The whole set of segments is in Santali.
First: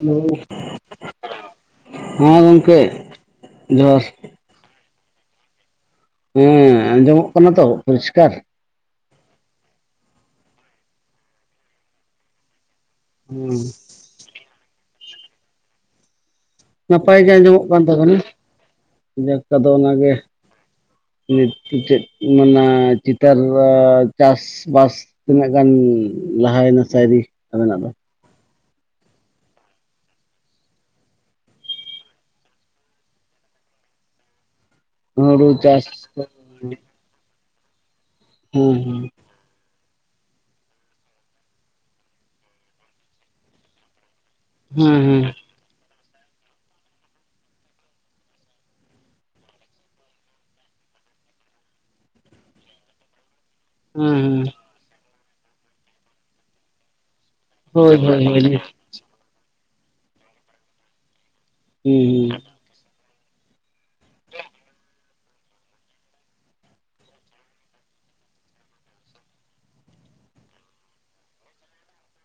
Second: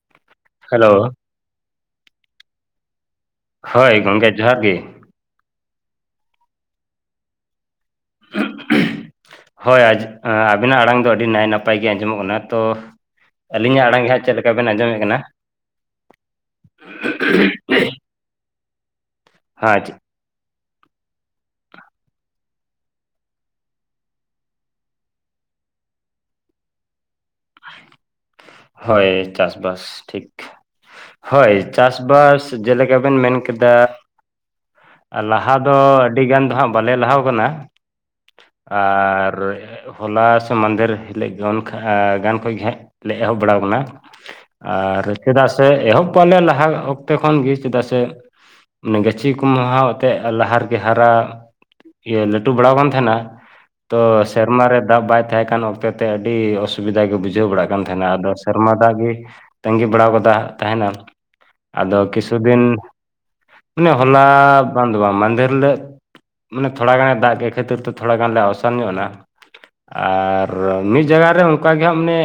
ᱦᱮᱞᱳ, ᱦᱮᱞᱳ, ᱦᱚᱸ ᱜᱚᱝᱠᱮ ᱾ ᱦᱳᱭ ᱜᱚᱝᱠᱮ, ᱡᱚᱦᱟᱨ ᱜᱮ ᱾ ᱦᱮᱸ, ᱟᱸᱡᱚᱢᱚᱜ ᱠᱟᱱᱟ ᱛᱚ ᱯᱚᱨᱤᱥᱠᱟᱨ? ᱦᱳᱭ, ᱟᱵᱤᱱᱟᱜ ᱟᱲᱟᱝ ᱫᱚ ᱟᱹᱰᱤ ᱱᱟᱭ ᱱᱟᱯᱟᱭ ᱜᱮ ᱟᱸᱡᱚᱢᱚᱜ ᱠᱟᱱᱟ ᱛᱚ ᱦᱩᱸ ᱟᱹᱞᱤᱧᱟᱜ ᱟᱲᱟᱝ ᱜᱮ ᱦᱟᱸᱜ, ᱪᱮᱫ ᱞᱮᱠᱟ ᱵᱮᱱ ᱟᱸᱡᱚᱢᱮᱜ ᱠᱟᱱᱟ? ᱱᱟᱯᱟᱭ ᱜᱮ ᱟᱸᱡᱚᱢᱚᱜ ᱠᱟᱱ ᱛᱟᱵᱚᱱᱟ, ᱡᱟᱠ ᱛᱟᱫᱚ ᱦᱮᱸ ᱚᱱᱟ ᱜᱮ ᱾ ᱱᱤᱛ ᱪᱮᱫ ᱢᱟᱱᱮ ᱪᱤᱛᱟᱹᱨ ᱪᱟᱥ ᱵᱟᱥ ᱛᱤᱱᱟᱹᱜ ᱜᱟᱱ ᱞᱟᱦᱟᱭᱮᱱᱟ ᱥᱮ ᱟᱹᱣᱨᱤ ᱟᱵᱮᱱᱟᱜ ᱫᱚ? ᱦᱳᱭ, ᱪᱟᱥᱵᱟᱥ ᱴᱷᱤᱠ ᱾ ᱦᱳᱭ, ᱪᱟᱥ ᱵᱟᱥ ᱡᱮᱞᱮᱠᱟ ᱵᱮᱱ ᱢᱮᱱ ᱠᱮᱫᱟ ᱦᱩᱲᱩ ᱞᱟᱦᱟ ᱫᱚ ᱪᱟᱥ ᱟᱹᱰᱤᱜᱟᱱ ᱫᱚ ᱦᱟᱸᱜ ᱦᱮᱸ ᱵᱟᱞᱮ ᱞᱟᱦᱟᱣ ᱠᱟᱱᱟ ᱦᱮᱸ ᱟᱨ ᱦᱚᱞᱟ ᱥᱮ ᱢᱟᱫᱷᱮᱨ ᱦᱤᱞᱳᱜ ᱜᱟᱱ ᱠᱷᱚᱡᱜᱮ ᱦᱟᱸᱜ ᱞᱮ ᱮᱦᱚᱵ ᱵᱟᱲᱟᱣ ᱟᱠᱟᱱᱟ ᱾ ᱦᱮᱸ ᱟᱨ ᱦᱮᱸ ᱪᱮᱫᱟᱜ ᱥᱮ ᱮᱦᱚᱵ ᱯᱟᱞᱮ ᱞᱟᱦᱟ ᱚᱠᱛᱮ ᱠᱷᱚᱱ ᱜᱮ, ᱪᱮᱫᱟᱜ ᱥᱮ ᱚᱱᱮ ᱜᱟᱹᱪᱷᱤ ᱢᱟᱦᱟ ᱦᱚᱛᱮ ᱞᱟᱦᱟ ᱨᱮᱜᱮ ᱦᱟᱨᱟ ᱤᱭᱟᱹ ᱞᱟᱹᱴᱩ ᱵᱟᱲᱟ ᱟᱠᱟᱱ ᱛᱟᱦᱮᱱᱟ ᱾ ᱛᱚ ᱦᱮᱸ ᱦᱮᱸ ᱥᱮᱨᱢᱟ ᱨᱮ ᱫᱟᱜ ᱵᱟᱭ ᱛᱟᱦᱮᱸ ᱠᱟᱱ ᱚᱠᱛᱮ ᱛᱮ ᱟᱹᱰᱤ ᱚᱥᱩ ᱥᱩᱵᱤᱫᱷᱟ ᱜᱮ ᱵᱩᱡᱷᱟᱹᱣ ᱵᱟᱲᱟᱜ ᱠᱟᱱ ᱦᱳᱭ ᱛᱟᱦᱮᱱᱟ, ᱦᱳᱭ ᱟᱫᱚ ᱦᱳᱭ ᱥᱮᱨᱢᱟ ᱫᱟᱜ ᱜᱮ ᱛᱟᱸᱜᱤ ᱵᱟᱲᱟ ᱠᱟᱫᱟ ᱛᱟᱦᱮᱱᱟ ᱾ ᱟᱫᱚ ᱦᱩᱸ ᱠᱤᱪᱷᱩ ᱫᱤᱱ ᱢᱟᱱᱮ ᱦᱚᱞᱟ ᱵᱟᱸᱝ ᱫᱚ ᱵᱟᱝ ᱢᱟᱦᱫᱷᱮᱨ ᱦᱤᱞᱟᱹᱜ ᱢᱟᱱᱮ ᱛᱷᱚᱲᱟ ᱜᱟᱱ ᱫᱟᱜ ᱠᱮᱫ ᱠᱷᱟᱹᱛᱤᱨ ᱛᱮ ᱛᱷᱚᱲᱟ ᱜᱟᱱ ᱞᱮ ᱟᱥᱟᱱ ᱧᱚᱜ ᱮᱱᱟ ᱾ ᱟᱨ ᱢᱤᱫ ᱡᱟᱭᱜᱟ ᱨᱮ ᱚᱱᱠᱟ ᱜᱮ ᱦᱟᱸᱜ ᱢᱟᱱᱮ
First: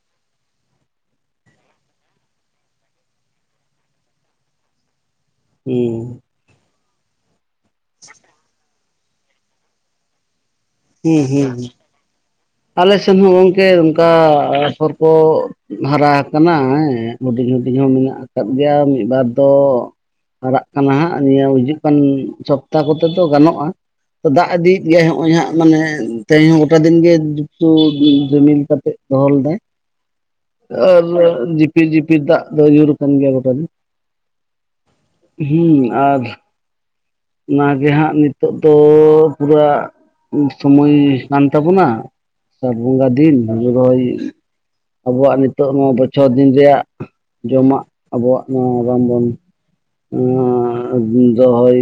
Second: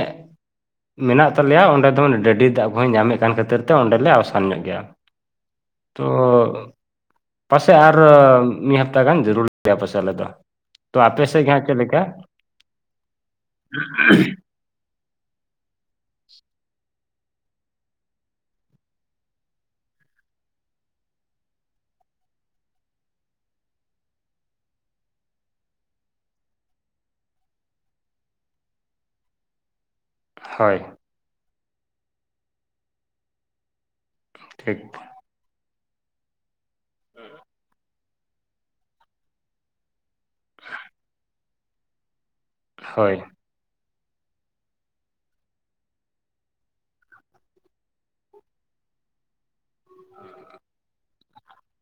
ᱢᱮᱱᱟᱜ ᱛᱟᱞᱮᱭᱟ ᱚᱸᱰᱮ ᱫᱚ ᱰᱟᱹᱰᱤ ᱫᱟᱜ ᱠᱚ ᱦᱚᱸᱭ ᱧᱟᱢᱮᱫ ᱠᱟᱱ ᱠᱷᱟᱹᱛᱤᱨ ᱛᱮ ᱚᱸᱰᱮᱞᱮ ᱟᱥᱟᱱ ᱧᱚᱜ ᱜᱮᱭᱟ᱾ ᱦᱩᱸ ᱛᱚ ᱦᱩᱸ ᱾ ᱯᱟᱥᱮᱜ ᱟᱨ ᱢᱤᱫ ᱦᱟᱯᱛᱟ ᱜᱟᱱ ᱡᱚᱨᱩᱨᱤ ᱜᱮᱭᱟ ᱯᱟᱥᱮᱜ ᱟᱞᱮ ᱫᱚ᱾ ᱛᱚ ᱦᱩᱸ ᱟᱯᱮᱥᱮᱡ ᱜᱮ ᱦᱩᱸ ᱦᱟᱸᱜ ᱪᱮᱫ ᱞᱮᱠᱟ? ᱟᱞᱮ ᱥᱮᱱ ᱦᱚᱸ ᱜᱚᱝᱠᱮ ᱚᱱᱠᱟ ᱟᱯᱷᱚᱨ ᱠᱚ ᱦᱟᱨᱟ ᱦᱠᱟᱱᱟ ᱦᱮᱸ ᱦᱩᱰᱤᱧ ᱦᱩᱰᱤᱧ ᱦᱚᱸ ᱢᱮᱱᱟᱜ ᱟᱠᱟᱫ ᱜᱮᱭᱟ ᱢᱤᱫ ᱵᱟᱨ ᱫᱚ ᱦᱟᱨᱟᱜ ᱠᱟᱱᱟ ᱦᱟᱸᱜ ᱱᱤᱭᱟᱹ ᱦᱤᱡᱩᱜ ᱠᱟᱱ ᱥᱚᱯᱛᱟᱦᱚ ᱠᱚᱛᱮ ᱫᱚ ᱜᱟᱱᱚᱜ-ᱟ᱾ ᱛᱚ ᱫᱟᱜ ᱤᱫᱤᱭᱮᱫ ᱜᱮᱭᱟᱭ ᱦᱚᱸᱜ-ᱚᱭ ᱦᱟᱸᱜ ᱢᱟᱱᱮ ᱛᱮᱦᱮᱧ ᱦᱚᱸ ᱜᱚᱴᱟ ᱫᱤᱱ ᱜᱮ ᱦᱩ ᱨᱤᱢᱤᱞ ᱠᱟᱛᱮᱜ ᱫᱚᱦᱚ ᱞᱮᱫᱟᱭ ᱦᱳᱭ ᱟᱨᱻ ᱯᱤ ᱡᱤᱯᱤᱨ ᱫᱟᱜ ᱫᱚ ᱧᱩᱨ ᱨᱟᱠᱟᱱ ᱜᱮᱭᱟ ᱜᱚᱴᱟᱜᱮ᱾ ᱴᱷᱤᱠ ᱦᱩᱸ ᱟᱨ ᱦᱩᱸ ᱚᱱᱟᱜᱮ ᱦᱟᱸᱜ ᱱᱤᱛᱳᱜ ᱫᱚ ᱯᱩᱨᱟ ᱥᱚᱢᱚᱭ ᱠᱟᱱ ᱛᱟᱵᱩᱱᱟ᱾ ᱟᱥᱟᱲ ᱵᱚᱸᱜᱟ ᱦᱳᱭ ᱫᱤᱱ ᱦᱩᱲᱩ ᱨᱚᱦᱚᱭ ᱟᱵᱚᱣᱟᱜ ᱱᱤᱛᱳᱜ ᱱᱚᱣᱟ ᱵᱚᱪᱷᱚᱨ ᱫᱤᱱ ᱨᱮᱭᱟᱜ ᱡᱚᱢᱟᱜ ᱟᱵᱚᱣᱟᱜ ᱱᱚᱣᱟ ᱵᱟᱢ ᱵᱚᱱ ᱟᱻ ᱫᱚᱦᱚᱭ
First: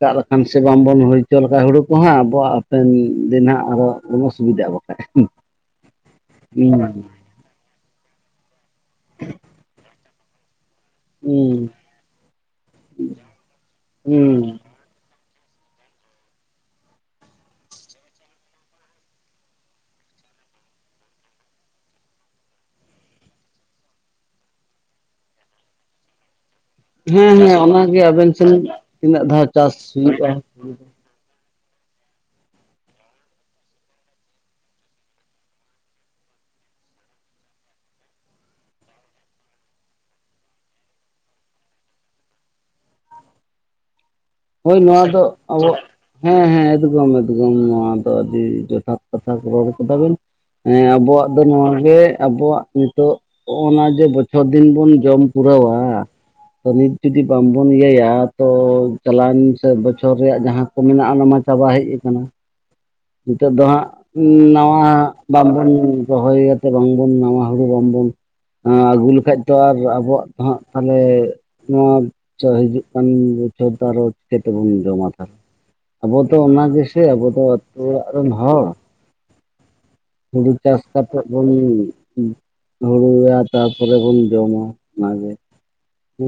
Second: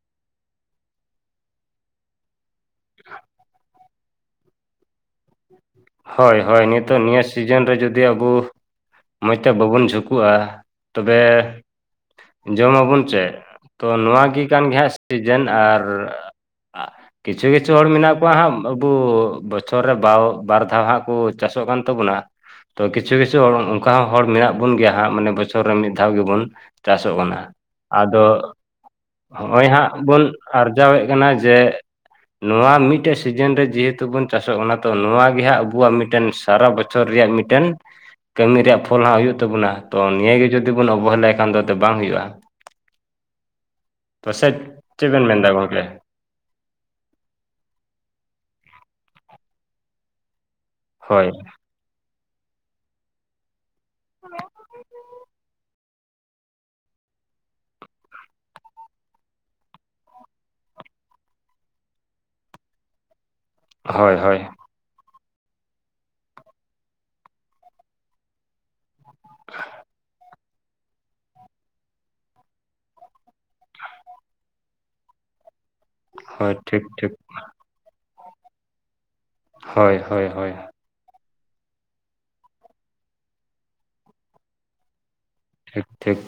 ᱫᱟᱜ ᱞᱮᱠᱷᱟᱱ ᱥᱮ ᱵᱟᱝᱵᱚᱱ ᱦᱩᱭ ᱦᱚᱪᱚ ᱞᱮᱠᱷᱟᱡ ᱦᱩᱲᱩ ᱠᱚᱦᱚᱸ ᱟᱵᱚᱣᱟᱜ ᱦᱟᱯᱮᱱ ᱫᱤᱱ ᱦᱟᱸᱜ ᱟᱨᱚ ᱫᱚᱢᱮ ᱚᱥᱩᱵᱤᱫᱟᱜ-ᱟ ᱵᱟᱠᱷᱟᱡ᱾ ᱦᱚᱭ ᱦᱚᱭ ᱱᱤᱛᱳᱜ ᱦᱩᱸ ᱱᱤᱭᱟᱹ ᱥᱤᱡᱤᱱ ᱨᱮ ᱡᱩᱫᱤ ᱟᱵᱩ ᱢᱚᱸᱡᱽ ᱛᱮ ᱵᱟᱵᱚᱱ ᱡᱷᱩᱠᱩᱜ-ᱟ, ᱛᱚᱵᱮ ᱡᱚᱢᱟᱵᱚᱱ ᱪᱮᱜ ᱛᱚ ᱱᱚᱣᱟ ᱜᱮ ᱦᱩᱸ ᱠᱟᱱ ᱜᱮ ᱦᱟᱸᱜ ᱥᱤᱡᱮᱱ ᱟᱨ ᱠᱤᱪᱷᱩ ᱠᱤᱪᱷᱩ ᱦᱚᱲ ᱢᱮᱱᱟᱜ ᱠᱚᱣᱟ ᱦᱟᱸᱜ ᱟᱵᱩ ᱵᱚᱪᱷᱚᱨ ᱨᱮ ᱵᱟᱣ ᱵᱟᱨ ᱛᱟᱣ ᱦᱟᱸᱜ ᱠᱩ ᱪᱟᱥᱚᱜ ᱠᱟᱱ ᱛᱟᱵᱚᱱᱟ᱾ ᱛᱚ ᱠᱤᱪᱷᱩ ᱠᱤᱪᱷᱩ ᱦᱚᱲ ᱚᱱᱠᱟ ᱦᱚᱸ ᱦᱚᱲ ᱢᱮᱱᱟᱜ ᱵᱚᱱ ᱜᱮᱭᱟ ᱦᱟᱸᱜ ᱢᱟᱱᱮ ᱵᱚᱪᱷᱚᱨ ᱨᱮ ᱢᱤᱫ ᱫᱷᱟᱣ ᱜᱮᱵᱚᱱ ᱪᱟᱥᱚᱜ ᱦᱮᱸ ᱠᱚᱱᱟ ᱦᱮᱸ ᱚᱱᱟᱜᱮ ᱟᱫᱚ ᱟᱵᱮᱱ ᱥᱮᱱ ᱛᱤᱱᱟᱹᱜ ᱫᱷᱟᱣ ᱦᱚᱜ-ᱚᱭ ᱦᱟᱸᱜ ᱪᱟᱥ ᱵᱚᱱ ᱦᱩᱭᱩᱜᱼᱟ ᱟᱨᱡᱟᱣᱮᱜ ᱠᱟᱱᱟ ᱡᱮ ᱱᱚᱣᱟ ᱢᱤᱫᱴᱮᱡ ᱥᱤᱡᱤᱱ ᱨᱮ ᱡᱮᱦᱮᱛᱩ ᱵᱩᱱ ᱪᱟᱥᱚᱜ ᱠᱟᱱᱟ ᱛᱚ ᱱᱚᱣᱟ ᱜᱮ ᱦᱟᱸᱜ ᱵᱩᱣᱟᱜ ᱢᱤᱜᱴᱮᱱ ᱥᱟᱨᱟ ᱵᱚᱪᱷᱚᱨ ᱨᱮᱭᱟᱜ ᱢᱤᱴᱮᱱ ᱠᱟᱹᱢᱤ ᱨᱮᱭᱟᱜ ᱯᱷᱚᱞ ᱦᱟᱸᱜ ᱦᱩᱭᱩᱜ ᱛᱟᱵᱩᱱᱟ ᱛᱚ ᱱᱤᱭᱟᱹ ᱜᱮ ᱡᱩᱫᱤ ᱵᱚᱱ ᱚᱵᱚᱦᱮᱞᱟᱭ ᱠᱷᱟᱱ ᱟᱫᱚ ᱵᱟᱝ ᱦᱩᱭᱩᱜ-ᱟ᱾ ᱯᱟᱥᱮᱡ ᱦᱳᱭ ᱱᱚᱣᱟ ᱪᱮᱫ ᱫᱚ ᱵᱮᱱ ᱢᱮᱱᱫᱟ ᱟᱵᱚ ᱜᱚᱝᱠᱮ? ᱦᱮᱸ ᱦᱮᱸ ᱮᱫᱜᱚᱢ ᱮᱫᱜᱚᱢ ᱱᱚᱣᱟ ᱫᱚ ᱟᱹᱰᱤ ᱡᱚᱛᱷᱟᱛ ᱠᱟᱛᱷᱟ ᱠᱚ ᱨᱚᱲ ᱠᱟᱫᱟ ᱵᱮᱱ᱾ ᱦᱮᱸ ᱦᱳᱭ ᱟᱵᱚᱣᱟᱜ ᱫᱚ ᱱᱚᱣᱟᱜ ᱜᱮ ᱟᱵᱚᱣᱟᱜ ᱱᱤᱛᱳᱜ ᱚᱱᱟ ᱡᱮ ᱵᱚᱪᱷᱚᱨ ᱫᱤᱱ ᱵᱚᱱ ᱡᱚᱢ ᱯᱩᱨᱟᱹᱣᱟ᱾ ᱛᱚ ᱱᱤᱛ ᱡᱩᱫᱤ ᱵᱟᱢ ᱵᱚᱱ ᱤᱭᱟᱹᱭᱟ ᱛᱚ ᱪᱟᱞᱟᱣᱮᱱ ᱥᱮ ᱵᱚᱪᱷᱚᱨ ᱨᱮᱭᱟᱜ ᱡᱟᱦᱟᱸ ᱠᱚ ᱢᱮᱱᱟᱜ-ᱟ ᱚᱱᱟᱢᱟ ᱪᱟᱵᱟ ᱦᱮᱡ ᱟᱠᱟᱱᱟ᱾ ᱱᱤᱛᱳᱜ ᱫᱚ ᱦᱟᱸᱜ ᱦᱳᱭ ᱦᱳᱭ ᱱᱟ ᱟ ᱵᱟᱢᱵᱚᱱ ᱨᱚᱦᱚᱭ ᱥᱮ ᱵᱟᱝᱵᱚᱱ ᱱᱟᱣᱟ ᱦᱩᱲᱩ ᱵᱟᱢᱵᱚᱱ ᱮᱸ ᱦᱩ ᱞᱮᱠᱷᱟᱡ ᱛᱚ ᱟᱨ ᱟᱵᱚᱣᱟᱜ ᱫᱚ ᱦᱟᱸᱜ ᱛᱷᱟᱞᱮ ᱱᱚᱣᱟ ᱦᱤᱡᱩᱜ ᱠᱟᱱ ᱵᱚᱪᱷᱚᱨ ᱫᱚ ᱟᱨᱚ ᱪᱤᱠᱟᱹ ᱛᱮᱵᱚᱱ ᱡᱚᱢᱟ ᱛᱟᱦᱞᱮ? ᱟᱵᱚ ᱫᱚ ᱦᱳᱭ ᱚᱱᱟ ᱴᱷᱤᱠ ᱜᱮᱥᱮ ᱴᱷᱤᱠ ᱟᱵᱚ ᱫᱚ ᱟᱹᱛᱩ ᱚᱲᱟᱜ ᱨᱮᱱ ᱦᱚᱲ ᱦᱳᱭ ᱦᱳᱭ ᱦᱳᱭ ᱦᱩᱲᱩ ᱪᱟᱥ ᱠᱟᱛᱮᱜ ᱵᱚᱱ ᱦᱩᱲᱩᱭᱟ ᱛᱟᱯᱚᱨᱮ ᱵᱚᱱ ᱡᱚᱢᱟ ᱚᱱᱟᱜᱮ᱾ ᱴᱷᱤᱠ ᱴᱷᱤᱠ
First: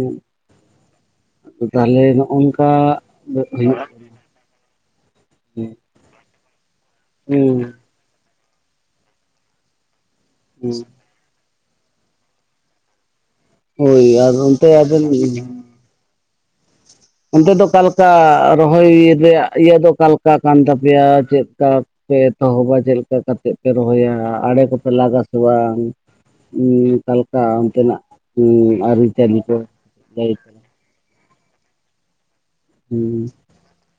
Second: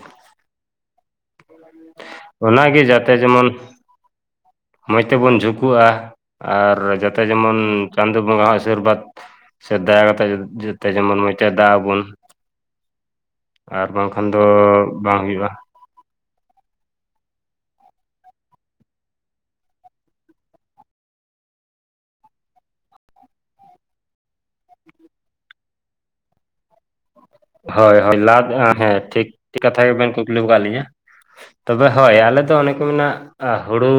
ᱛᱟᱦᱞᱮ ᱱᱚᱜ ᱚᱱ ᱠᱟ ᱦᱩᱭᱩᱜ-ᱟ ᱢᱚᱸᱡᱽ ᱛᱮᱵᱚᱱ ᱡᱷᱩᱠᱩᱜ-ᱟ ᱟᱨ ᱡᱟᱛᱮ ᱡᱮᱢᱚᱱ ᱦᱩᱸ ᱪᱟᱸᱫ ᱵᱚᱸᱜᱣᱟᱜ ᱟᱥᱤᱨᱵᱟᱫᱽ ᱥᱮ ᱫᱟᱭᱟ ᱠᱟᱛᱮᱜ ᱦᱩᱸ ᱡᱚᱛᱚ ᱡᱮᱢᱚᱱ ᱢᱮᱫ ᱪᱮ ᱫᱟ ᱟᱵᱩᱱ ᱟᱨ ᱦᱳᱭ ᱵᱟᱝᱠᱷᱟᱱ ᱫᱚ ᱚᱱᱛᱮ ᱟᱵᱮᱱ ᱵᱟᱝ ᱦᱩᱭᱩᱜ-ᱟ᱾ ᱚᱱᱛᱮ ᱫᱚ ᱚᱠᱟ ᱞᱮᱠᱟ ᱨᱚᱦᱚᱭ ᱤᱭᱟᱹ ᱨᱮᱭᱟᱜ ᱤᱭᱟᱹ ᱫᱚ ᱚᱠᱟ ᱠᱟᱱ ᱛᱟᱯᱮᱭᱟ ᱪᱮᱫ ᱠᱟ ᱯᱮ ᱮᱛᱚᱦᱚᱵᱟ ᱪᱮᱫ ᱞᱮᱠᱟ ᱠᱟᱛᱮᱫ ᱯᱮ ᱨᱚᱦᱚᱭᱟ ᱟᱲᱮ ᱠᱚᱯᱮ ᱞᱟᱜᱟ ᱥᱮ ᱵᱟᱝ ᱾ ᱩᱸ᱾ ᱟᱠᱟ ᱞᱮᱠᱟ ᱾ ᱦᱚᱭ ᱦᱚᱭ ᱞᱟ [unintelligible] ᱴᱷᱤᱠ ᱠᱟᱛᱷᱟ ᱜᱮᱵᱮᱱ ᱞᱟᱹᱭ ᱠᱩᱠᱞᱤ ᱟᱠᱟᱫ ᱛᱟᱞᱟᱝ ᱞᱤᱧᱟ ᱛᱚᱵᱮ ᱦᱚᱭ ᱟᱞᱮ ᱫᱚ ᱚᱱᱮ ᱠᱚ ᱢᱮᱱᱟ ᱦᱩᱸ ᱦᱩᱲᱩ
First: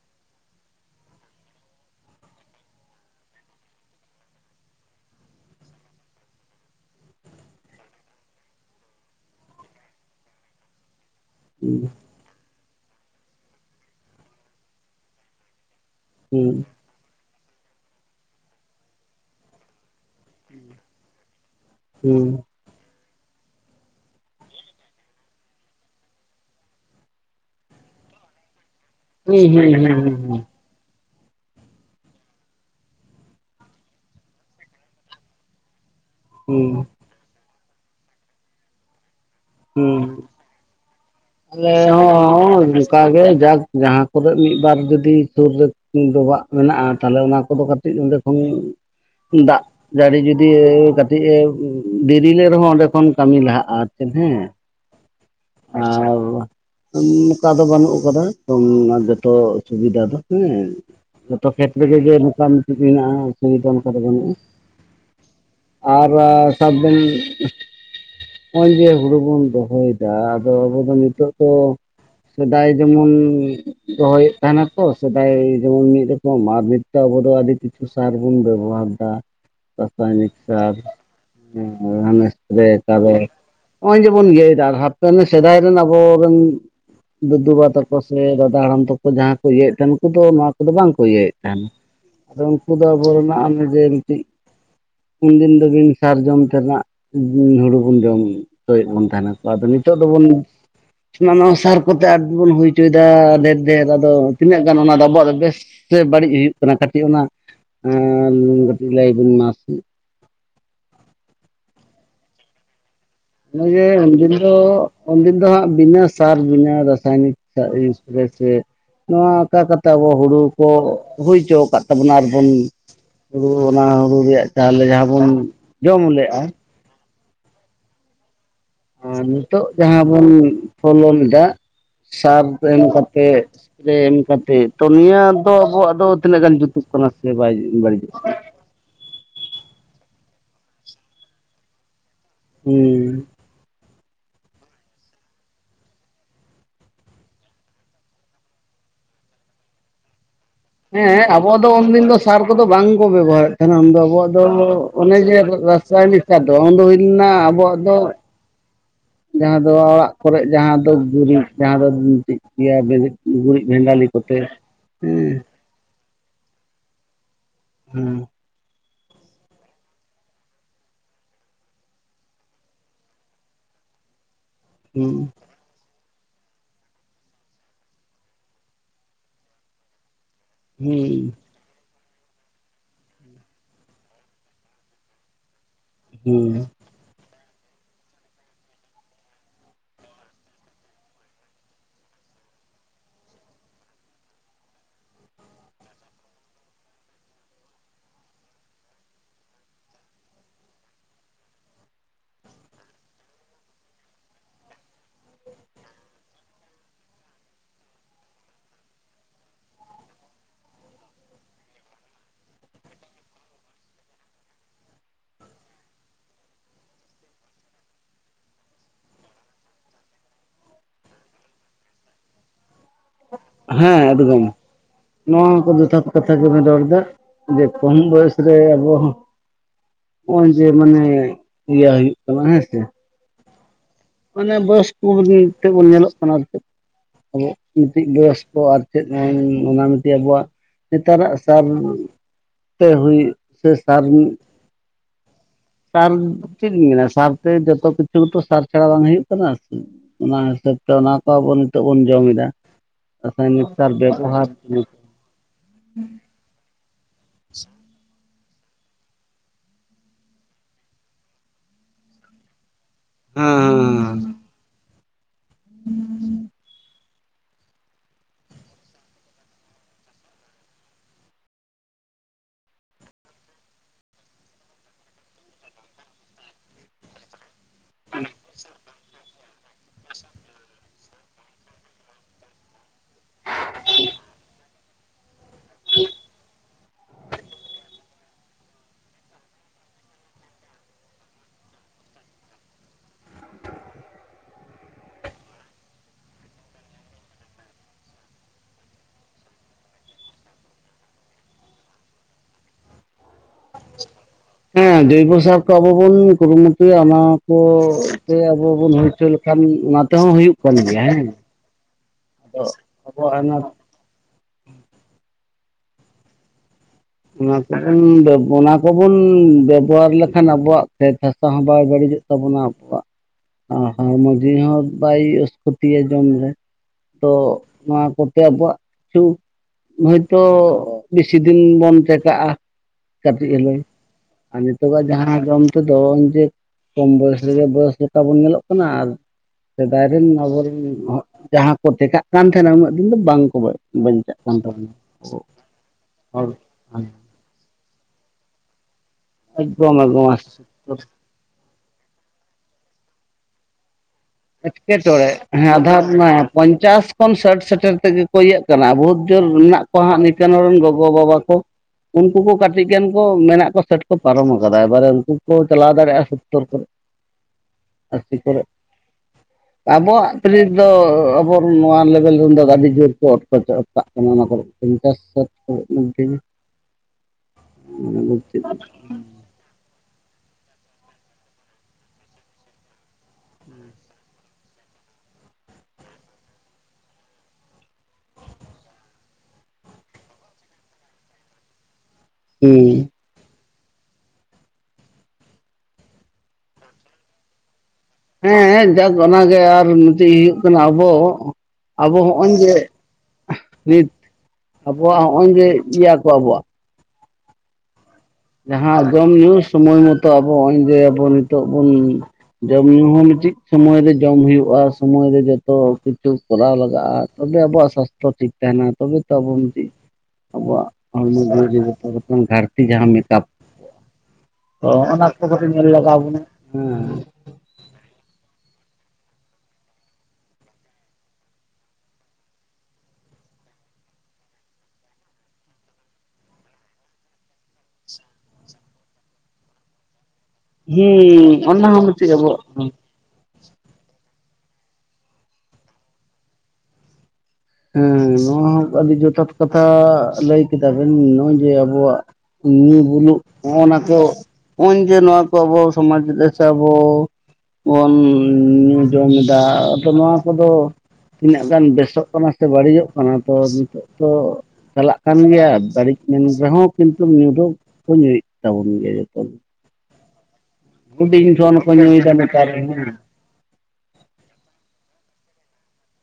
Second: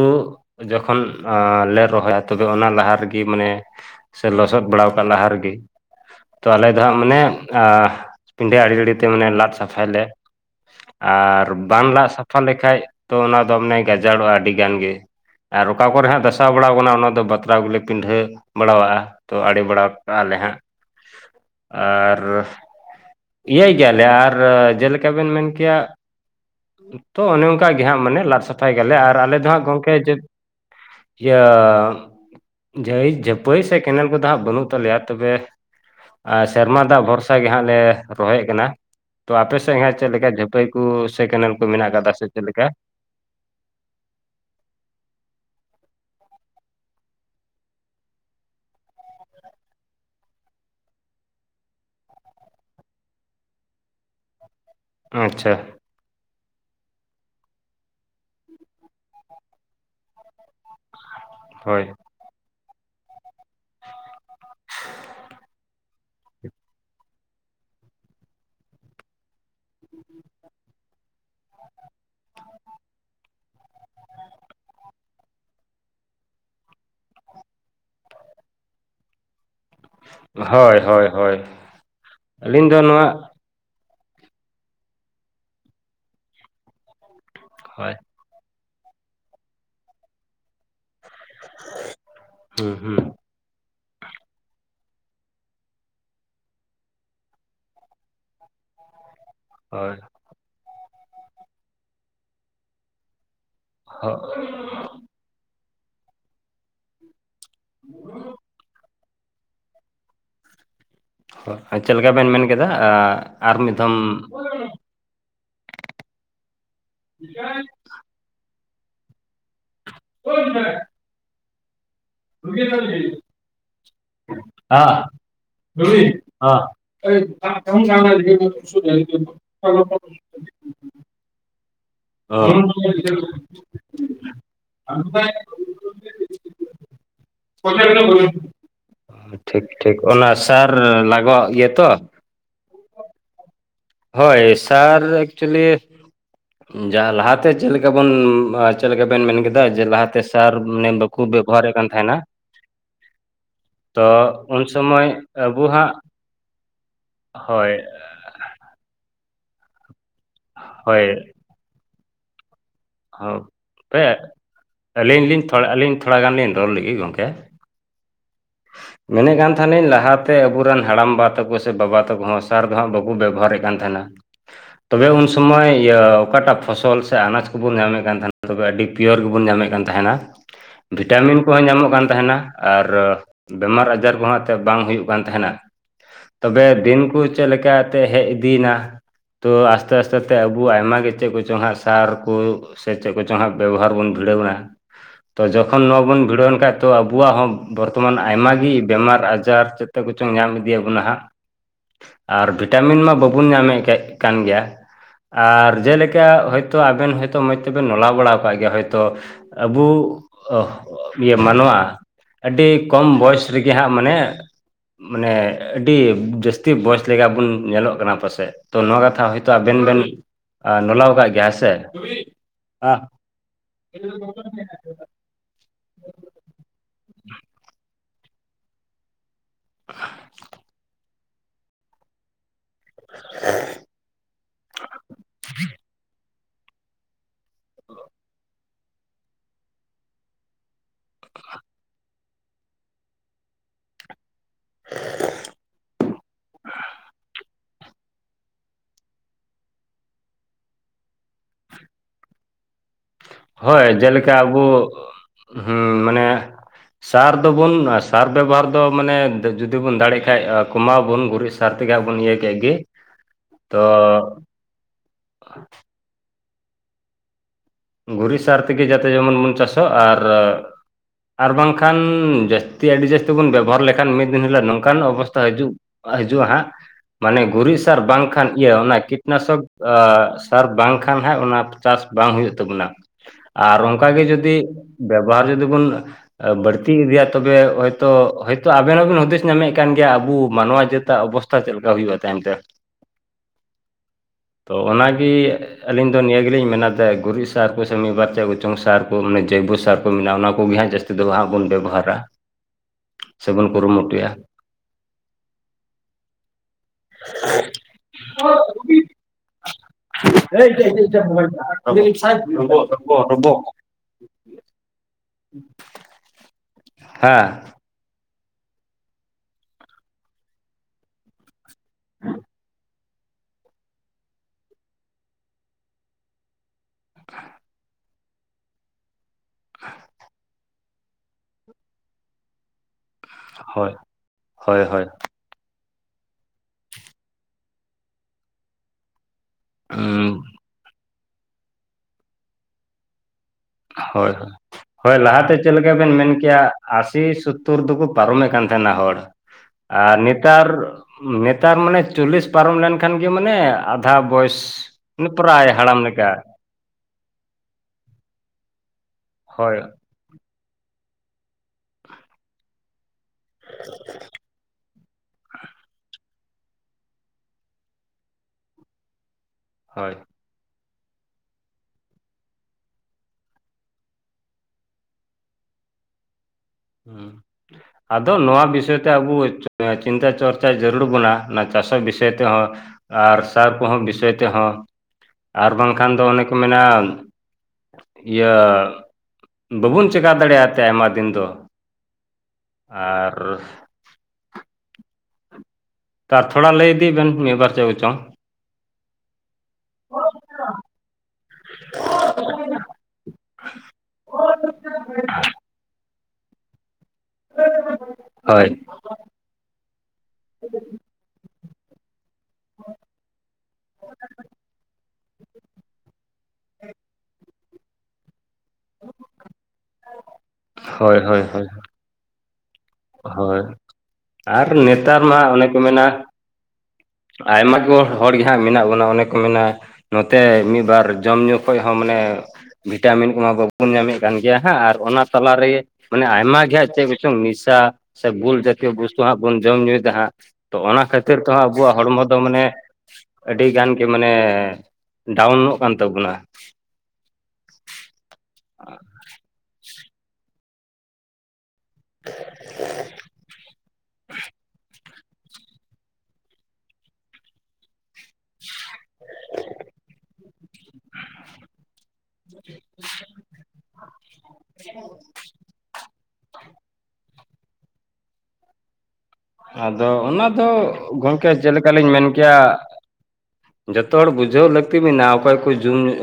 ᱡᱚᱠᱷᱚᱱ ᱟᱸ ᱞᱮ ᱨᱚᱦᱚᱭᱟ ᱛᱚᱵᱮ ᱚᱱᱟ ᱞᱟᱦᱟ ᱨᱮᱜᱮ ᱢᱟᱱᱮ ᱥᱮ ᱞᱚᱥᱚᱫ ᱵᱟᱲᱟᱣ ᱠᱟᱜ ᱞᱟᱦᱟ ᱨᱮᱜᱮ ᱛᱚ ᱟᱞᱮ ᱫᱚ ᱢᱟᱱᱮ ᱟ ᱯᱤᱰᱟᱹ ᱟᱲᱮ ᱟᱲᱮ ᱛᱮ ᱢᱟᱱᱮ ᱞᱟᱫ ᱥᱟᱯᱷᱟᱭᱟᱞᱮ ᱟᱨ ᱵᱟᱢ ᱦᱩᱸ ᱞᱟᱫ ᱥᱟᱯ ᱥᱟᱯᱷᱟ ᱞᱮᱠᱷᱟᱡ ᱛᱚ ᱚᱱᱟ ᱫᱚ ᱢᱟᱱᱮ ᱜᱟᱡᱟᱲᱚᱜᱼᱟ ᱟᱹᱰᱤ ᱜᱟᱱ ᱜᱮ ᱟᱨ ᱚᱠᱟ ᱠᱚᱨᱮ ᱦᱟᱸᱜ ᱫᱟᱥᱟᱣ ᱵᱟᱲᱟᱣ ᱠᱟᱱᱟ ᱚᱱᱟ ᱫᱚ ᱵᱟᱛᱞᱟᱣ ᱜᱮᱞᱮ ᱯᱤᱰᱷᱟᱹ ᱵᱟᱲᱟᱣᱟᱜᱼᱟ, ᱛᱚ ᱟᱲᱮ ᱵᱟᱲᱟ ᱟᱞᱮ ᱦᱟᱜ ᱟᱨ ᱦᱩᱸ ᱤᱭᱟᱹᱭ ᱜᱮᱭᱟᱞᱮ ᱟᱨ ᱡᱮᱞᱮᱠᱟ ᱵᱮᱱ ᱢᱮᱱ ᱠᱮᱭᱟ ᱛᱚ ᱚᱱᱮ ᱚᱱᱠᱟ ᱜᱮ ᱦᱟᱸᱜ ᱢᱟᱱᱮ ᱞᱟᱫ ᱥᱟᱯᱷᱟᱭ ᱜᱮᱭᱟᱞᱮ ᱟᱨ ᱟᱞᱮ ᱦᱩᱸ ᱫᱚᱦᱟᱸᱜ ᱦᱩᱸ ᱜᱚᱝᱠᱮ ᱦᱩᱸ ᱡᱮ ᱦᱩᱸ ᱤᱭᱟᱹ ᱡᱷᱟ. ᱭ ᱡᱷᱟᱯᱟᱹᱭ ᱥᱮ ᱠᱮᱱᱮᱞ ᱠᱚᱫᱚ ᱦᱟᱸᱜ ᱵᱟᱹᱱᱩᱜ ᱛᱟᱞᱮᱭᱟ ᱛᱚᱵᱮ ᱦᱩᱸ ᱥᱮᱨᱢᱟ ᱫᱟᱜᱽ ᱵᱷᱚᱨᱥᱟ ᱜᱮ ᱦᱟᱸᱜ ᱞᱮ ᱨᱚᱦᱚᱭᱮᱜ ᱠᱟᱱᱟ, ᱛᱚ ᱟᱯᱮ ᱥᱮᱫ ᱜᱮ ᱦᱟᱜ ᱦᱩᱸ ᱪᱮᱫ ᱞᱮᱠᱟ ᱡᱷᱟᱯ ᱯᱟᱹᱭ ᱠᱚ ᱥᱮ ᱠᱮᱱᱮᱞ ᱠᱚ ᱢᱮᱱᱟᱜ ᱟᱠᱟᱫᱟ ᱥᱮ ᱪᱮᱫ ᱞᱮᱠᱟ᱾ ᱠᱟᱜᱮ ᱡᱟᱠ ᱡᱟᱦᱟᱸ ᱠᱚᱨᱮᱜ ᱢᱤᱫ ᱵᱟᱨ ᱡᱩᱫᱤ ᱥᱩᱨ ᱨᱮ ᱰᱚᱵᱟᱜ ᱢᱮᱱᱟᱜᱼᱟ ᱛᱟᱦᱞᱮ ᱚᱱᱟ ᱠᱚᱫᱚ ᱠᱟ ᱠᱟᱹᱴᱤᱡ ᱚᱸᱰᱮ ᱠᱷᱚᱱ ᱫᱟᱜᱽ ᱡᱟᱹᱲᱤ ᱡᱩᱫᱤ ᱠᱟᱴᱤᱡ ᱮ ᱰᱤᱨᱤ ᱞᱮ ᱨᱮᱦᱚ ᱚᱸᱰᱮ ᱠᱷᱚᱱ ᱠᱟᱹᱢᱤ ᱞᱟᱦᱟᱜᱼᱟ ᱟᱨ ᱪᱮ ᱦᱟᱸᱜ᱾ ᱟᱪᱪᱷᱟ ᱾ ᱟᱣ ᱱᱚᱠᱟ ᱫᱚ ᱵᱟᱹᱱᱩᱜ ᱟᱠᱟᱫᱟ ᱛᱚ ᱚᱱᱟ ᱡᱚᱛᱚ ᱥᱩᱵᱤᱫᱷᱟ ᱫᱚ ᱦᱮᱸ ᱡᱚᱛᱚ ᱯᱷᱮᱛ ᱦᱳᱭ ᱯᱷᱮᱛ ᱨᱮᱜᱮ ᱱᱚᱝᱠᱟ ᱢᱤᱫᱴᱤᱡ ᱢᱮᱱᱟᱜᱼᱟ ᱚᱥᱚᱵᱤᱫᱟ ᱫᱚ ᱚᱱᱠᱟ ᱵᱟᱹᱱᱩᱜᱼᱟ ᱾ [inaudible] ᱟᱨ ᱥᱟᱵ ᱵᱤᱱ ᱱᱚᱜ ᱚᱭ ᱡᱮ ᱦᱩᱲᱩ ᱵᱚᱱ ᱫᱚᱦᱚ ᱭᱮᱫᱟ ᱟᱫᱚ ᱟᱵᱚ ᱫᱚ ᱱᱤᱛᱚᱜ ᱫᱚ ᱥᱮᱫᱟᱭ ᱡᱮᱢᱚᱱ ᱫᱚᱦᱚᱭᱮᱫ ᱛᱟᱦᱮᱸ ᱱᱟᱠᱚ ᱥᱮᱫᱟᱭ ᱡᱮᱢᱚᱱ ᱢᱤᱫ ᱨᱚᱠᱚᱢ ᱟᱨ ᱱᱤᱛ ᱟᱵᱚ ᱫᱚ ᱟᱹᱰᱤ ᱠᱤᱪᱷᱩ ᱥᱟᱨ ᱵᱚᱱ ᱵᱮᱵᱚᱦᱟᱨ ᱮᱫᱟ᱾ ᱨᱟᱥᱟᱭᱱᱤᱠ ᱥᱟᱨ ᱦᱳᱭ ᱦᱳᱭ ᱦᱳᱭ ᱟᱨ ᱟᱹᱞᱤᱧ ᱮᱥᱯᱮᱨᱮ ᱫᱚ ᱱᱚᱣᱟ ᱱᱚᱜᱼᱚᱭ ᱡᱮᱵᱚᱱ ᱤᱭᱟᱹᱭ ᱮᱫᱟ ᱟᱨ ᱦᱟᱯᱮᱱ ᱨᱮᱱ ᱥᱮᱫᱟᱭ ᱨᱮᱱ ᱟᱵᱚᱨᱮᱱ ᱫᱩᱫᱩ ᱵᱟ ᱦᱳᱭ ᱛᱟᱠᱚ ᱥᱮ ᱫᱟᱫᱟ ᱦᱟᱲᱟᱢ ᱛᱮᱠᱚ ᱡᱟᱦᱟᱭ ᱠᱚ ᱤᱭᱟᱹᱭᱮᱫ ᱛᱟᱦᱮᱸᱱ ᱩᱱᱠᱩ ᱫᱚ ᱱᱚᱣᱟ ᱩᱱᱠᱩ ᱫᱚ ᱵᱟᱝᱠᱚ ᱤᱭᱟᱹᱭᱮᱫ ᱛᱟᱦᱮᱱᱟ ᱟᱫᱚ ᱩᱱᱠᱩ ᱦᱩᱸ ᱫᱚ ᱦᱩᱸ ᱟᱵᱚ ᱨᱮᱱᱟᱜ ᱚᱱᱮ ᱡᱮ ᱩᱱᱫᱤᱱ ᱫᱚᱵᱤᱱ ᱥᱟᱨᱡᱚᱢ ᱛᱮᱱᱟᱜ ᱦᱩᱲᱩ ᱯᱩᱱ ᱡᱚᱢ ᱦᱚᱪᱚᱭᱮᱫ ᱵᱚᱱ ᱛᱟᱦᱮᱸᱱᱟ ᱟᱫᱚ ᱦᱳᱭ ᱱᱤᱛᱚᱜ ᱫᱚᱵᱚᱱ ᱦᱟᱱᱟ ᱱᱟᱣᱟ ᱥᱟᱨ ᱠᱚᱛᱮ ᱟᱰᱤ ᱵᱚᱱ ᱦᱩᱭ ᱦᱚᱪᱚᱭ ᱮᱫᱟ, ᱰᱮ ᱫᱮ ᱟᱫᱚ ᱦᱳ ᱛᱤᱱᱟᱹᱜ ᱜᱟᱱ ᱚᱱᱟ ᱫᱚ ᱟᱵᱚᱣᱟᱜ ᱫᱚ ᱵᱮᱥ ᱥᱮ ᱵᱟᱹᱲᱤᱡ ᱦᱩᱭᱩᱜ ᱠᱟᱱᱟ ᱠᱟᱴᱤᱡ ᱚᱱᱟ ᱟᱸ ᱠᱟᱴᱤᱡ ᱞᱟ. ᱭ ᱵᱤᱱ ᱢᱟᱥᱮ ᱪᱮᱫ ᱞᱮᱠᱟ ᱵᱮᱱ ᱢᱮᱱ ᱠᱮᱫᱟ ᱟ ᱚᱱᱮ ᱡᱮ ᱩᱱᱫᱤᱱ ᱫᱚ ᱩᱱᱫᱤᱱ ᱫᱚ ᱦᱟᱜ ᱵᱤᱱᱟᱹ ᱥᱟᱨ ᱵᱤᱱᱟᱹ ᱨᱟᱥᱟᱭᱱᱤᱠ ᱛᱮ ᱦᱩᱭᱩᱜ [unintelligible] ᱥᱮ ᱱᱚᱣᱟ ᱚᱝᱠᱟ ᱠᱟᱛᱮ ᱟᱵᱚ ᱚ ᱦᱩᱲᱩ ᱠᱚ ᱦᱩᱭ ᱦᱚᱪᱚ ᱟᱠᱟᱫ ᱛᱟᱵᱚᱱᱟ ᱟᱨ ᱵᱚᱱ ᱦᱩᱲᱩ ᱚᱱᱟ ᱦᱩᱲᱩ ᱨᱮᱭᱟᱜ ᱪᱟᱣᱞᱮ ᱡᱟᱦᱟ ᱵᱚᱱ ᱡᱚᱢ ᱞᱮᱜᱼᱟ [unintelligible] ᱟᱨ ᱱᱤᱛᱚᱜ ᱡᱟᱦᱟ ᱵᱚᱱ ᱯᱚᱞᱚᱱ ᱮᱫᱟ ᱥᱟᱨ ᱮᱢ ᱠᱟᱛᱮᱜ ᱨᱮ ᱮᱢ ᱠᱟᱛᱮᱫ ᱴᱚ ᱱᱤᱭᱟᱹ ᱫᱚ ᱟᱵᱚᱣᱟᱜ ᱫᱚ ᱛᱤᱱᱟᱹᱜ ᱜᱟᱱ ᱡᱩᱛᱩᱜ ᱠᱟᱱᱟ ᱥᱮ ᱵᱟᱭ ᱵᱟᱲᱤᱡᱚᱜ ᱠᱟᱱᱟ? ᱴᱷᱤᱠ ᱴᱷᱤᱠ ᱚᱱᱟ ᱥᱟᱨ ᱞᱟᱜᱟᱣᱟᱜ ᱜᱮᱭᱟ ᱛᱚ? ᱦᱩᱸ ᱾ ᱦᱳᱭ, ᱥᱟᱨ ᱮᱠᱪᱩᱭᱮᱞᱤ ᱡᱟ ᱞᱟᱦᱟᱛᱮ ᱪᱮᱫ ᱞᱮᱠᱟ ᱵᱚᱱ ᱪᱮᱫ ᱞᱮᱠᱟ ᱵᱮᱱ ᱢᱮᱱ ᱠᱮᱫᱟ ᱡᱮ ᱞᱟᱦᱟᱛᱮ ᱥᱟᱨ ᱢᱟᱱᱮ ᱦᱮᱸ ᱵᱟᱠᱚ ᱟᱵᱚ ᱫᱚ ᱵᱮᱵᱚᱦᱟᱨᱮᱫ ᱠᱟᱱ ᱩᱱᱫᱤᱱ ᱫᱚ ᱛᱟᱦᱮᱱᱟ ᱥᱟᱨ ᱠᱚᱫᱚ ᱵᱟᱝᱠᱚ ᱵᱮᱵᱚᱦᱟᱨ ᱮᱫ ᱛᱟᱦᱮᱱᱟ ᱩᱱᱫᱚ ᱛᱚ ᱟᱵᱚᱣᱟᱜ ᱫᱚ ᱩᱱ ᱥᱚᱢᱚᱭ ᱚᱱᱮ ᱡᱮ ᱨᱟᱥ ᱟᱵᱚ ᱦᱟᱸᱜ ᱨᱟᱥᱟᱭᱱᱤᱠ ᱥᱟᱨ ᱫᱚ ᱩᱱᱫᱚ ᱦᱩᱭ ᱞᱮᱱᱟ ᱦᱳᱭ ᱟᱵᱚᱣᱟᱜ ᱫᱚ ᱡᱟᱦᱟᱸ ᱫᱚ ᱚᱲᱟᱜ ᱠᱚᱨᱮ ᱡᱟᱦᱟᱸ ᱫᱚ ᱦᱳᱭ ᱜᱩᱨᱤᱡ ᱡᱟᱦᱟᱸ ᱫᱚ ᱜᱩᱨᱤᱡ ᱜᱮᱭᱟ ᱢᱮᱱᱟᱹᱧ ᱵᱷᱮᱸᱰᱟᱞᱤ ᱠᱚᱛᱮ, ᱦᱮᱸ ᱾ ᱱᱚᱰᱮ ᱟᱹᱞᱤᱧ ᱛᱷᱚᱲᱟ ᱜᱟᱱ ᱞᱤᱧ ᱨᱚᱲ ᱞᱮᱜᱮ ᱜᱚᱝᱠᱮ ᱮᱸ ᱾ ᱢᱮᱱᱮᱜ ᱠᱟᱱ ᱛᱟᱦᱮᱱᱤᱧ ᱞᱟᱦᱟᱛᱮ ᱟᱵᱚᱨᱮᱱ ᱦᱟᱲᱟᱢᱵᱟ ᱛᱟᱠᱚ ᱥᱮ ᱵᱟᱵᱟ ᱛᱟᱠᱚ ᱦᱚᱸ ᱥᱟᱨ ᱫᱚ ᱦᱟᱸᱜ ᱵᱟᱠᱚ ᱵᱮᱵᱚᱦᱟᱨᱮᱫ ᱠᱟᱱ ᱛᱟᱦᱮᱱᱟ, ᱛᱚᱵᱮ ᱩᱱ ᱦᱩᱸ ᱥᱚᱢᱚᱭ ᱤᱭᱟᱹ ᱚᱠᱟᱴᱟᱜ ᱯᱷᱚᱥᱚᱞ ᱥᱮ ᱟᱱᱟᱡᱽ ᱠᱚᱵᱚᱱ ᱧᱟᱢᱮᱫ ᱠᱟᱱ ᱛᱟᱦᱮᱱᱟ ᱛᱚᱵᱮ ᱟᱹᱰᱤ ᱯᱤᱭᱳᱨ ᱜᱮᱵᱚᱱ ᱧᱟᱢᱮᱫ ᱠᱟᱱ ᱛᱟᱦᱮᱱᱟ, ᱦᱩᱸ ᱵᱷᱤᱴᱟᱢᱤᱱ ᱠᱚᱦᱚᱸ ᱧᱟᱢᱚᱜ ᱠᱟᱱ ᱛᱟᱦᱮᱱᱟ ᱟᱨ ᱵᱮᱹᱢᱟᱨ ᱟᱡᱟᱨ ᱠᱷᱚᱱᱟᱜ ᱛᱮ ᱵᱟᱝ ᱦᱩᱭᱩᱜ ᱠᱟᱱ ᱛᱟᱦᱮᱱᱟ ᱾ ᱦᱩᱸ ᱛᱚᱵᱮ ᱫᱤᱱ ᱠᱚ ᱪᱮᱞ ᱠᱟᱛᱮ ᱦᱮᱡ ᱤᱫᱤᱭᱮᱱᱟ? ᱛᱚ ᱟᱥᱛᱮ ᱟᱥᱛᱮ ᱛᱮ ᱟᱵᱚ ᱟᱭᱢᱟ ᱜᱮ ᱪᱮᱜ ᱠᱚ ᱪᱚ ᱦᱟ'ᱜ ᱥᱟᱨ ᱠᱚ ᱥᱮ ᱪᱮᱜ ᱠᱚᱪᱚ ᱦᱟᱸᱜ ᱵᱮᱵᱚᱦᱟᱨ ᱵᱚᱱ ᱵᱷᱤᱲᱟᱹᱣ ᱟ ᱾ ᱛᱚ ᱡᱚᱠᱷᱚᱱ ᱱᱚᱣᱟ ᱵᱚᱱ ᱵᱷᱤᱲᱟᱹᱣᱮᱱ ᱠᱷᱟᱡ ᱛᱚ ᱟᱵᱚᱣᱟᱜ ᱦᱚᱸ ᱵᱚᱨᱛ ᱾ ᱵ [unintelligible] ᱥᱚᱢᱟᱱ ᱟᱭᱢᱟ ᱜᱮ ᱵᱮᱢᱟᱨ ᱟᱡᱟᱨ ᱡᱚᱛᱚ ᱠᱤᱪᱷᱩ ᱧᱟᱢ ᱤᱫᱤᱭᱟ ᱵᱚᱱᱟ ᱦᱟᱸᱜ ᱾ ᱟᱨ ᱵᱷᱤᱴᱟᱢᱤᱱ ᱢᱟ ᱵᱟᱵᱚᱱ ᱧᱟᱢᱮᱫ ᱠᱮᱫ-ᱠᱟᱱ ᱜᱮᱭᱟ ᱾ ᱟᱨ ᱡᱮᱞᱮᱠᱟ ᱦᱚᱭᱛᱚ ᱟᱵᱮᱱ ᱦᱚᱭᱛᱚ ᱢᱚᱡᱽ ᱛᱮᱵᱮᱱ ᱱᱚᱞᱟᱣ ᱵᱟᱲᱟᱣ ᱟᱠᱟᱫ ᱜᱮᱭᱟ ᱦᱚᱭᱛᱚ ᱾ ᱟᱵᱩ ᱚᱦ-ᱚ-ᱤᱭᱟᱹ ᱢᱟᱱᱚᱣᱟ ᱟᱹᱰᱤ ᱠᱚᱢ ᱵᱚᱭᱮᱥ ᱨᱮᱜᱮ ᱦᱟᱸᱜ ᱢᱟᱱᱮ ᱢᱟᱱᱮ ᱟᱹᱰᱤ ᱡᱟᱹᱥᱛᱤ ᱵᱚᱭᱮᱥ ᱞᱮᱠᱟ ᱵᱚᱱ ᱧᱮᱞᱚᱜ ᱠᱟᱱᱟ ᱯᱟᱥᱮᱡ ᱾ ᱛᱚ ᱱᱚᱣᱟ ᱠᱟᱛᱷᱟ ᱦᱚᱭᱛᱚ ᱟᱵᱮᱱ ᱵᱮᱱ ᱱᱚᱞᱟᱣ ᱟᱠᱟᱫ ᱜᱮᱭᱟ, ᱦᱮᱸ ᱥᱮ? ᱦᱮᱸ ᱮᱫᱽᱜᱚᱢ, ᱱᱚᱣᱟ ᱠᱚ ᱡᱚᱛᱷᱟᱛ ᱠᱟᱛᱷᱟ ᱜᱮᱵᱮᱱ ᱨᱚᱲ ᱮᱫᱟ ᱾ ᱡᱮ ᱠᱚᱢ ᱵᱚᱭᱚᱥ ᱨᱮ ᱟᱵᱚ ᱦᱚᱸ ᱱᱚᱜᱼᱚᱭ ᱡᱮ ᱢᱟᱱᱮ ᱤᱭᱟᱹ ᱦᱩᱭᱩᱜ ᱛᱟᱢᱟ ᱦᱮᱸᱥᱮ ᱾ ᱢᱟᱱᱮ ᱵᱚᱭᱚᱥᱠᱚ ᱛᱮᱫ ᱵᱚᱱ ᱧᱮᱞᱚᱜ ᱠᱟᱱᱟ ᱪᱮᱫ ᱟᱵᱚ ᱢᱤᱫᱴᱤᱡ ᱵᱚᱭᱚᱥᱠᱚ ᱟᱨ ᱪᱮᱫ ᱮᱢ ᱚᱱᱟ ᱢᱤᱫᱴᱮᱜ ᱟᱵᱚᱣᱟᱜ ᱱᱮᱛᱟᱨᱟᱜ ᱥᱟᱨ, ᱩᱦ ᱛᱮ ᱦᱩᱭ ᱥᱮ ᱥᱟᱨ-ᱱ [unintelligible] ᱪᱮ-ᱲᱮ-ᱪ ᱾ ᱥᱟᱨ-ᱱ ᱪᱮᱫ ᱤᱧ ᱢᱮᱱᱟ, ᱥᱟᱨᱛᱮ ᱡᱚᱛᱚ ᱠᱤᱪᱷ, - ᱥᱛᱳᱜ ᱦᱚᱸᱛᱚ [unintelligible] ᱥᱟᱨ ᱪᱷᱟᱲᱟ ᱵᱟᱝ ᱦᱳᱭᱳᱜ ᱠᱟᱱᱟ ᱚᱱᱟ ᱦᱤᱥᱟᱹᱵ ᱛᱮ ᱚᱱᱟ ᱠᱚ ᱟᱵᱚ ᱱᱤᱛᱳᱜ ᱵᱚᱱ ᱡᱚᱢ ᱮᱫᱟ ᱾ ᱦᱳᱭ ᱡᱮᱞᱮᱠᱟ ᱟᱵᱚ ᱩᱸᱦ-ᱦᱩᱸ ᱢᱟᱱᱮ ᱥᱟᱨ ᱫᱚᱵᱚᱱ, ᱥᱟᱨ ᱵᱮᱵᱚᱦᱟᱨ ᱫᱚ ᱢᱟᱱᱮ ᱡᱩᱫᱤ ᱵᱚᱱ ᱫᱟᱲᱮᱜ ᱠᱷᱟᱱ ᱠᱚᱢᱟᱣ ᱵᱚᱱ ᱜᱩᱨᱤ ᱥᱟᱨ ᱛᱮᱜᱮ ᱦᱟᱸᱜ ᱵᱚᱱ ᱤᱭᱟᱹ ᱠᱮᱜ ᱜᱮ, ᱛᱚ ᱩᱸᱦ-ᱦ-ᱦ [unintelligible] ᱾ ᱜᱩᱨᱤᱡ ᱥᱟᱨ ᱛᱮᱜᱮ ᱡᱟᱛᱮ ᱡᱮᱢᱚᱱ ᱵᱚᱱ ᱪᱟᱥᱚᱜ ᱟᱨ ᱟᱨ ᱵᱟᱝᱠᱷᱟᱱ ᱡᱟᱹᱥᱛᱤ, ᱟᱹᱰᱤ ᱡᱟᱹᱥᱛᱤ ᱵᱚᱱ ᱵᱮᱵᱚᱦᱟᱨ ᱞᱮᱠᱷᱟᱱ ᱢᱤᱫ ᱫᱤᱱ ᱦᱤᱞᱳᱜ ᱱᱚᱝᱠᱟᱱ ᱚᱵᱚᱥᱛᱟ ᱦᱤᱡᱩᱜ ᱫᱟᱜ ᱦᱤᱡᱩᱜ-ᱟ ᱦᱟᱸᱜ? ᱢᱟᱱᱮ ᱜᱩᱨᱤᱡ ᱥᱟᱨ ᱵᱟᱝᱠᱷᱟᱱ ᱤᱭᱟᱹ ᱚᱱᱟ ᱠᱤᱴᱱᱟᱥᱚᱠ ᱟ ᱥᱟᱨ ᱵᱟᱝᱠ ᱠᱷᱟᱱ ᱦᱟᱸᱜ ᱚᱱᱟ ᱪᱟᱥ ᱵᱟᱝ ᱦᱩᱭᱩᱜ ᱛᱟᱵᱚᱱᱟ ᱟᱨ ᱚᱱᱠᱟ ᱜᱮ ᱡᱩᱫᱤ ᱵᱮᱵᱚᱦᱟᱨ ᱡᱩᱫᱤ ᱵᱚᱱ ᱥᱮᱜ ᱵᱟᱹᱲᱛᱤ ᱤᱫᱤᱭᱟ ᱛᱚᱵᱮ ᱛᱚ ᱦᱳᱭᱛᱳ ᱟᱵᱮᱱ ᱦᱚᱸᱵᱮᱱ ᱦᱩᱫᱤᱥ ᱧᱟᱢᱮᱫ ᱠᱟᱱ ᱜᱮᱭᱟ ᱟᱵᱩ ᱢᱟᱱᱣᱟ ᱡᱟᱹᱛᱟᱜ ᱚᱵᱚᱥᱛᱟ ᱪᱮᱫᱠᱟ ᱦᱩᱭᱩᱜᱼᱟ ᱛᱟᱭᱚᱢ ᱛᱮ᱾ ᱛᱚ ᱚᱱᱟᱜᱮ ᱟᱹᱞᱤᱧ ᱫᱚ ᱱᱤᱭᱟᱹ ᱜᱮᱞᱤᱧ ᱢᱮᱱᱟ ᱜᱩᱨᱤᱥᱼᱼ ᱥᱟᱨ ᱠᱚ ᱥᱮ ᱢᱤᱫ ᱵᱟᱨᱪᱟ ᱠᱚᱪᱚᱝ ᱥᱟᱨ ᱠᱚ ᱢᱟᱱᱮ ᱡᱚᱭᱵᱚ ᱥᱟᱨ ᱠᱚ ᱢᱮᱱᱟᱜᱼᱟ᱾ ᱚᱱᱟ ᱠᱚᱜᱮ ᱦᱟᱜ ᱡᱟᱹᱥᱛᱤ ᱫᱚ ᱦᱟᱸᱜ ᱵᱚᱱ ᱵᱮᱵᱚᱦᱟᱨᱟ᱾ ᱥᱮᱵᱚᱱ ᱠᱚᱨᱩ ᱢᱩᱴᱩᱭᱟ᱾ ᱦᱮᱸ ᱡᱳᱭᱵᱚ ᱥᱟᱨ ᱠᱚ ᱟᱵᱚ ᱵᱚᱱ ᱠᱩᱨᱩ ᱢᱩᱴᱩᱭᱟ ᱚᱱᱟ ᱠᱚ ᱟᱵᱚ ᱵᱚᱱ ᱦᱩᱭᱪᱳ ᱠᱟᱢᱤ ᱚᱱᱟ ᱛᱮᱦᱚᱸ ᱦᱩᱭᱩᱜ ᱠᱟᱱ ᱜᱮᱭᱟ ᱦᱮᱸ᱾ ᱚᱵ ᱥᱟᱦᱮ ᱨ ᱟᱫᱚ ᱨᱵ ᱟᱵᱚᱣᱟᱜ ᱨᱵᱚ ᱚᱱᱟ [inaudible] ᱦᱩᱸ [unintelligible] ᱚᱱᱟ ᱠᱚᱵᱚᱱ ᱚᱱᱟ ᱠᱚᱵᱚᱱ ᱵᱮᱵᱚᱦᱟᱨ ᱞᱮᱠᱷᱟᱱ ᱟᱵᱚᱣᱟᱜ ᱠᱷᱮᱛ ᱦᱟᱥᱟ ᱚᱠᱟ ᱦᱚᱸ ᱵᱟᱭ ᱵᱟᱹᱲᱤᱡᱚᱜ ᱛᱟᱵᱚᱱᱟ ᱟᱵᱚᱣᱟᱜ᱾ ᱟᱨ ᱦᱚᱲ ᱢᱚᱡᱤ ᱦᱚᱸ ᱵᱟᱭ ᱩᱥᱯᱚᱛᱤᱭᱟ ᱡᱚᱢ ᱨᱮ ᱾ ᱛᱚ ᱱᱚᱣᱟ ᱠᱚᱛᱮ ᱟᱵᱚᱣᱟᱜ ᱠᱤᱪᱷᱩ᱾᱾ ᱦᱚᱭᱛᱚ ᱵᱮᱥᱤ ᱫᱤᱱ ᱵᱚᱱ ᱴᱷᱮ ᱠᱟᱜᱼᱟ ᱠᱟᱹᱴᱤᱡ ᱦᱳᱞᱳ ᱦᱳᱭ ᱟᱨ ᱦᱳᱭ ᱦᱮᱛᱳᱜᱟᱜ ᱦᱳᱭ ᱡᱟᱦᱟᱸ ᱡᱚᱢᱼᱼ ᱦᱮᱛᱳᱜ ᱫᱚ ᱡᱮ ᱠᱚᱢ ᱵᱚᱭᱮᱥ ᱨᱮᱜᱮ ᱵᱚᱭᱚᱥ ᱞᱮᱠᱟ ᱵᱚᱱ ᱧᱮᱞᱚᱜ ᱠᱟᱱᱟ ᱟᱨᱼᱼ ᱥᱮᱫᱟᱭ ᱨᱮᱱ ᱟᱵᱚᱨᱮᱱ ᱡᱟᱦᱟᱸ ᱠᱚ ᱴᱮᱠᱟᱜ ᱠᱟᱱ ᱛᱟᱦᱮᱱᱟ ᱩᱱᱟᱹᱜ ᱫᱤᱱ ᱫᱚ ᱵᱟᱝᱠᱚ᱾ ᱦᱳᱭ ᱵᱟᱧᱪᱟᱜ ᱠᱟᱱ ᱛᱟᱵᱚᱱᱟ ᱦᱳᱭ ᱞᱟᱦᱟ ᱛᱮ ᱪᱮᱫ ᱞᱮᱠᱟᱵᱤᱱ ᱢᱮᱱ ᱦᱚᱲ᱾ ᱠᱮᱭᱟ᱾ ᱟᱥᱤ ᱥᱚᱛᱛᱚᱨ ᱫᱚᱠᱚ ᱯᱟᱨᱚᱢᱮᱫ ᱠᱟᱱ ᱛᱟᱦᱮᱸᱱᱟ ᱦᱚᱲ ᱮᱠᱫᱚᱢ ᱟᱨ ᱮᱠᱫᱚᱢ ᱱᱮᱛᱟᱨ᱾ ᱱᱮᱛᱟᱨ ᱢᱟᱱᱮ ᱪᱚᱞᱞᱤᱥ ᱯᱟᱨᱚᱢ ᱞᱮᱱᱠᱷᱟᱱ ᱜᱮ ᱢᱟᱱᱮ᱾ ᱟᱫᱷᱟ ᱵᱚᱭᱮᱥ ᱮᱴᱠᱮᱴᱚᱬᱮ ᱯᱨᱟᱭ ᱦᱮᱸ ᱟᱫᱷᱟ ᱦᱟᱲᱟᱢ ᱞᱮᱠᱟ᱾ ᱯᱚᱧᱪᱟᱥ ᱠᱷᱚᱱ ᱥᱟᱴ ᱥᱮᱴᱮᱨ ᱛᱮᱜᱮ ᱠᱚ ᱤᱭᱟᱹᱜ ᱠᱟᱱᱟ ᱵᱚᱦᱩᱛ ᱡᱳᱨ ᱦᱳᱭ ᱨᱮᱱᱟᱜ ᱠᱚ ᱦᱟᱸᱜᱼᱼ ᱱᱤᱝ ᱠᱟᱱ ᱨᱮᱱ ᱜᱚᱜᱚ ᱵᱟᱵᱟ ᱠᱚ ᱩᱱᱠᱩ ᱠᱚ ᱠᱟᱹᱴᱤᱡ ᱜᱟᱱ ᱠᱚ ᱢᱮᱱᱟᱜᱼᱼ ᱥᱮᱴ ᱠᱚ ᱯᱟᱨᱚᱢ ᱟᱠᱟᱫᱟ ᱮᱵᱟᱨᱮ ᱩᱱᱠᱩ, ᱠᱚ ᱪᱟᱞᱟᱣ ᱫᱟᱲᱮᱭᱟᱜᱼᱟ ᱥᱚᱛᱛᱚᱨ ᱠᱚᱨᱮ ᱟᱥᱤ ᱠᱚᱨᱮ᱾ ᱦᱳᱭ ᱟᱵᱚᱣᱟᱜᱼᱼ ᱯᱷᱤᱨᱤ ᱫᱚ ᱟᱵᱚᱨ ᱱᱚᱣᱟ ᱞᱮᱵᱮᱞ ᱨᱮᱱᱫᱚ ᱟᱹᱰᱤ ᱡᱳᱨ ᱠᱚ ᱚᱴᱠᱚᱪᱚ ᱠᱟᱜ ᱠᱟᱱᱟ ᱚᱱᱟ ᱠᱚ ᱯᱚᱪᱟᱥᱼᱼ ᱚᱠᱤᱱ [unintelligible] ᱦᱩᱸ ᱟᱫᱚ ᱱᱚᱣᱟ ᱵᱤᱥᱚᱭ ᱛᱮ ᱟᱵᱩᱼᱼ ᱪᱤᱱᱛᱟᱹ ᱪᱚᱨᱪᱟ ᱡᱟᱹᱨᱩᱲ ᱵᱚᱱᱟ ᱚᱱᱟ ᱪᱟᱥᱟ ᱵᱤᱥᱚᱭ ᱛᱮᱦᱚᱸ ᱟᱨ ᱥᱟᱨ ᱠᱚᱦᱚᱸ ᱵᱤᱥᱚᱭ ᱛᱮᱦᱚᱸ ᱟᱨ ᱵᱟᱝ ᱠᱷᱟᱱ ᱫᱚ ᱚᱱᱮ ᱠᱚ ᱢᱮᱱᱟ᱾ ᱤᱭᱟᱹ ᱵᱟᱵᱚᱱ ᱪᱮᱠᱟ ᱫᱟᱲᱮᱭᱟᱜ ᱮᱱᱛᱮ ᱟᱭᱢᱟ ᱫᱤᱱ ᱫᱚ᱾ ᱟᱨᱼᱼ ᱛᱟᱨ ᱛᱷᱚᱲᱟ ᱞᱟᱹᱭ ᱤᱫᱮ ᱵᱮᱱ ᱢᱤᱫ ᱵᱟᱨ ᱪᱟᱣᱪᱚᱝ, ᱦᱮᱸ ᱡᱟᱠ ᱚᱱᱟᱜᱮ ᱟᱨ ᱢᱤᱫᱴᱤᱡ ᱦᱩᱭᱩᱜ ᱠᱟᱱᱟ ᱟᱵᱚ ᱟᱵᱚ ᱦᱚᱜᱼᱚᱭ ᱡᱮᱼᱼ ᱱᱤᱛ ᱟᱵᱚᱣᱟᱜ ᱦᱚᱸᱜᱼᱚᱭ ᱡᱮ ᱤᱭᱟᱹ ᱠᱚ ᱟᱵᱚᱣᱟᱜᱼᱼ [unintelligible] ᱡᱟᱦᱟᱸ ᱡᱚᱢ ᱧᱩ ᱥᱚᱢᱚᱭ ᱢᱚᱛᱚ ᱟᱵᱚ ᱱᱚᱜᱼᱚᱭ ᱡᱮ ᱟᱵᱚ ᱱᱤᱛᱚᱜ ᱵᱚᱱᱼᱼ ᱡᱚᱢ ᱧᱩ ᱦᱚᱸ ᱢᱤᱫᱴᱤᱡ ᱥᱚᱢᱚᱭ ᱨᱮ ᱡᱚᱢ ᱦᱩᱭᱩᱜᱼᱟ᱾ ᱥᱚᱢᱚᱭ ᱨᱮ ᱡᱚᱛᱚ ᱠᱤᱪᱷᱩ ᱠᱚᱨᱟᱣ ᱞᱟᱜᱟᱜᱼᱟ ᱛᱚᱵᱮ ᱟᱵᱚᱣᱟᱜ ᱥᱟᱥᱛᱷᱚ ᱴᱷᱤᱠ, ᱛᱟᱦᱮᱱᱟ ᱛᱚᱵᱮ ᱛᱚ ᱟᱵᱚ ᱢᱤᱴᱤᱡ ᱟᱵᱚᱣᱟᱜ ᱦᱳᱭ ᱦᱚᱲᱢᱚ ᱦᱳᱭ ᱦᱳᱭ ᱡᱤᱣᱤ ᱨᱮ ᱜᱟᱹᱨᱛᱤ ᱡᱟᱦᱟᱸᱼᱼ ᱛᱚ ᱦᱳᱭ ᱟᱨ ᱱᱚᱜ ᱱᱮᱛᱟᱨ ᱱᱚᱣᱟ ᱠᱚ ᱠᱟᱴᱤᱡ ᱧᱮᱞ ᱞᱟᱣ ᱵᱚᱱᱟ ᱦᱮᱸ, ᱟᱭᱢᱟᱜ ᱦᱚᱲ ᱜᱮ ᱦᱟᱸᱜ ᱢᱮᱱᱟᱜ ᱵᱚᱱᱟ ᱚᱱᱮ ᱠᱚ ᱢᱮᱱᱟ᱾ ᱱᱚᱛᱮ ᱢᱤᱫᱵᱟᱨ ᱡᱚᱢ ᱧᱩ ᱠᱷᱚᱱ ᱦᱚᱸ ᱢᱟᱱᱮᱼᱼ ᱵᱷᱤᱴᱟᱢᱤᱱ ᱠᱚᱢᱟ ᱵᱟᱵᱚᱱ ᱧᱟᱢᱮᱫ ᱠᱟᱱ ᱜᱮᱭᱟ ᱦᱟᱸᱜ ᱟᱨ ᱚᱱᱟ ᱛᱟᱞᱟ ᱨᱮᱼᱼ ᱢᱟᱱᱮ ᱟᱭᱢᱟ ᱜᱮ ᱦᱟᱸᱜ ᱪᱮᱫ ᱠᱚᱪᱚᱝ ᱱᱮᱥᱟ ᱥᱮ ᱵᱩᱞ ᱡᱟᱛᱤᱭᱚ ᱵᱚᱥᱛᱩ ᱦᱟᱸᱜ ᱵᱚᱱ ᱡᱚᱢ ᱧᱩᱭᱮᱫᱟ ᱦᱟᱸᱜ, ᱛᱚ ᱚᱱᱟ ᱠᱷᱟᱹᱛᱤᱨ ᱛᱮᱦᱚᱸ ᱦᱩᱸ ᱚᱱᱟ ᱟᱵᱚᱣᱟᱜ ᱦᱚᱸ ᱦᱚᱲᱢᱚ ᱢᱤᱫᱴᱤᱡ ᱫᱚ ᱟᱵᱚᱣᱟᱜ ᱢᱟᱱᱮ ᱦᱮᱸ ᱟᱹᱰᱤ ᱜᱟᱱ ᱜᱮ ᱢᱟᱱᱮ ᱰᱟᱹᱣᱩᱱᱚᱜ ᱠᱟᱱ ᱛᱟᱵᱚᱱᱟ ᱾ ᱦᱮᱸ ᱱᱚᱣᱟ ᱦᱚᱸ ᱟᱹᱰᱤ ᱡᱚᱛᱷᱟᱛ ᱠᱟᱛᱷᱟ ᱞᱟᱹᱭ ᱠᱮᱫᱟ ᱵᱮᱱ ᱱᱚᱜᱼᱚᱭ ᱡᱮ ᱟᱵᱚᱣᱟᱜ ᱧᱩ ᱵᱩᱞᱩᱜ ᱚᱱᱟ ᱠᱚ ᱡᱮ ᱱᱚᱣᱟ ᱠᱚ ᱟᱵᱚ ᱥᱚᱢᱟᱡ ᱨᱮ ᱥᱮ ᱟᱵᱚ ᱵᱚᱱ ᱧᱩ ᱡᱚᱢᱮᱫᱟ ᱟᱫᱚ ᱱᱚᱣᱟ ᱠᱚᱫᱚ ᱛᱤᱱᱟᱹᱜ ᱜᱟᱱ ᱵᱮᱥᱚᱜ ᱠᱟᱱᱟ ᱥᱮ ᱵᱟᱹᱲᱤᱡᱚᱜ ᱠᱟᱱᱟ? ᱛᱚ ᱱᱤᱛᱚᱜ ᱛᱚ ᱪᱟᱞᱟᱜ ᱠᱟᱱ ᱜᱮᱭᱟ ᱵᱟᱹᱲᱤᱡ᱾ ᱢᱮᱱ ᱨᱮᱦᱚᱸ ᱠᱤᱱᱛᱩ ᱧᱩ ᱫᱚᱠᱚ ᱧᱩᱭᱮᱫ ᱛᱟᱵᱚᱱ ᱜᱮᱭᱟ ᱡᱚᱛᱚ ᱾ ᱟᱫᱚ ᱚᱱᱟ ᱫᱚ ᱜᱚᱝᱠᱮ ᱪᱮᱫ ᱠᱷᱚᱱ ᱠᱚ ᱞᱮᱠᱟᱞᱤᱧ ᱢᱮᱱ ᱧᱩᱭᱮᱫᱟ ᱠᱮᱭᱟ ᱱᱮᱛᱟᱨ ᱦᱮᱸ ᱾ ᱡᱚᱛᱚ ᱦᱚᱲ ᱵᱩᱡᱷᱟᱹᱣ ᱞᱟᱹᱠᱛᱤ ᱢᱮᱱᱟᱜᱼᱟ ᱾ ᱚᱠᱚᱭ ᱠᱚ ᱡᱩᱢ ᱧᱩ